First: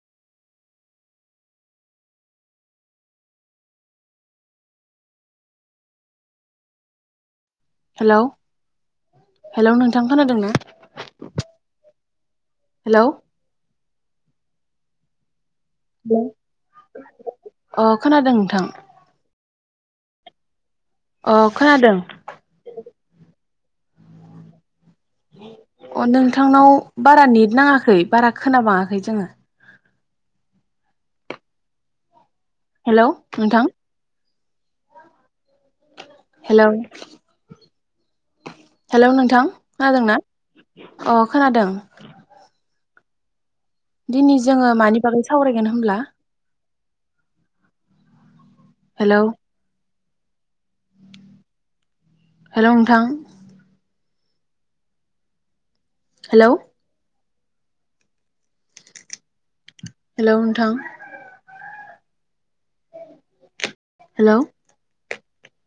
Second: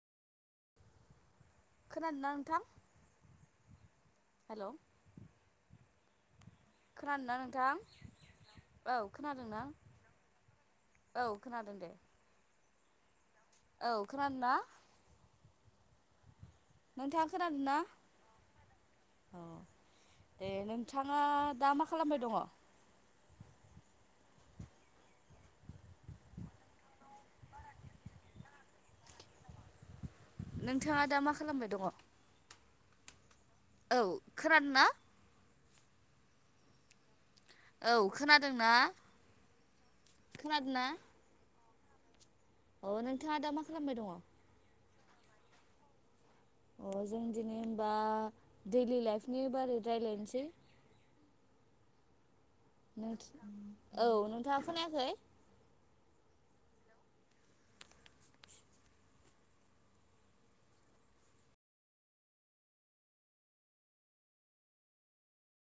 खोनादों ना नोंथां हेल' खोनादों ना नोंथां हेलौ औ खोनादों नां हेलौ नोंथां खोनादों ना औ खोनादों दे हेल' औ खोनादों ना हेल' नोंथाङा खोनादोंना अ खोनादों नोंथां औ दे नोंथाङा अ दा मा खोनादों खालामबाय दङ अ नोंथांनाव बारा नेट नाङाखै बारा खोनाबाङाखै जोङो नोंथाङा दा मा खालामबाय दङ हेलौ नोंथां औ खोनादों ना हेलौ औ खोनादोंना हेलौ नोंथां खोनादों ना खोनादोंना अ खोनादों अह नोंथाङा दा मा खालामबाय दङ दिनै जोङो मानि बागै सावरायगोन होनब्ला अ जों दिनै होनबा दैडलि हेलौ लाइफनि बारै रायज्लायनोसै हेलौ नोंथां औ नोंथांङा खोनायाखै हेलौ हेलौ नोंथां हेलौ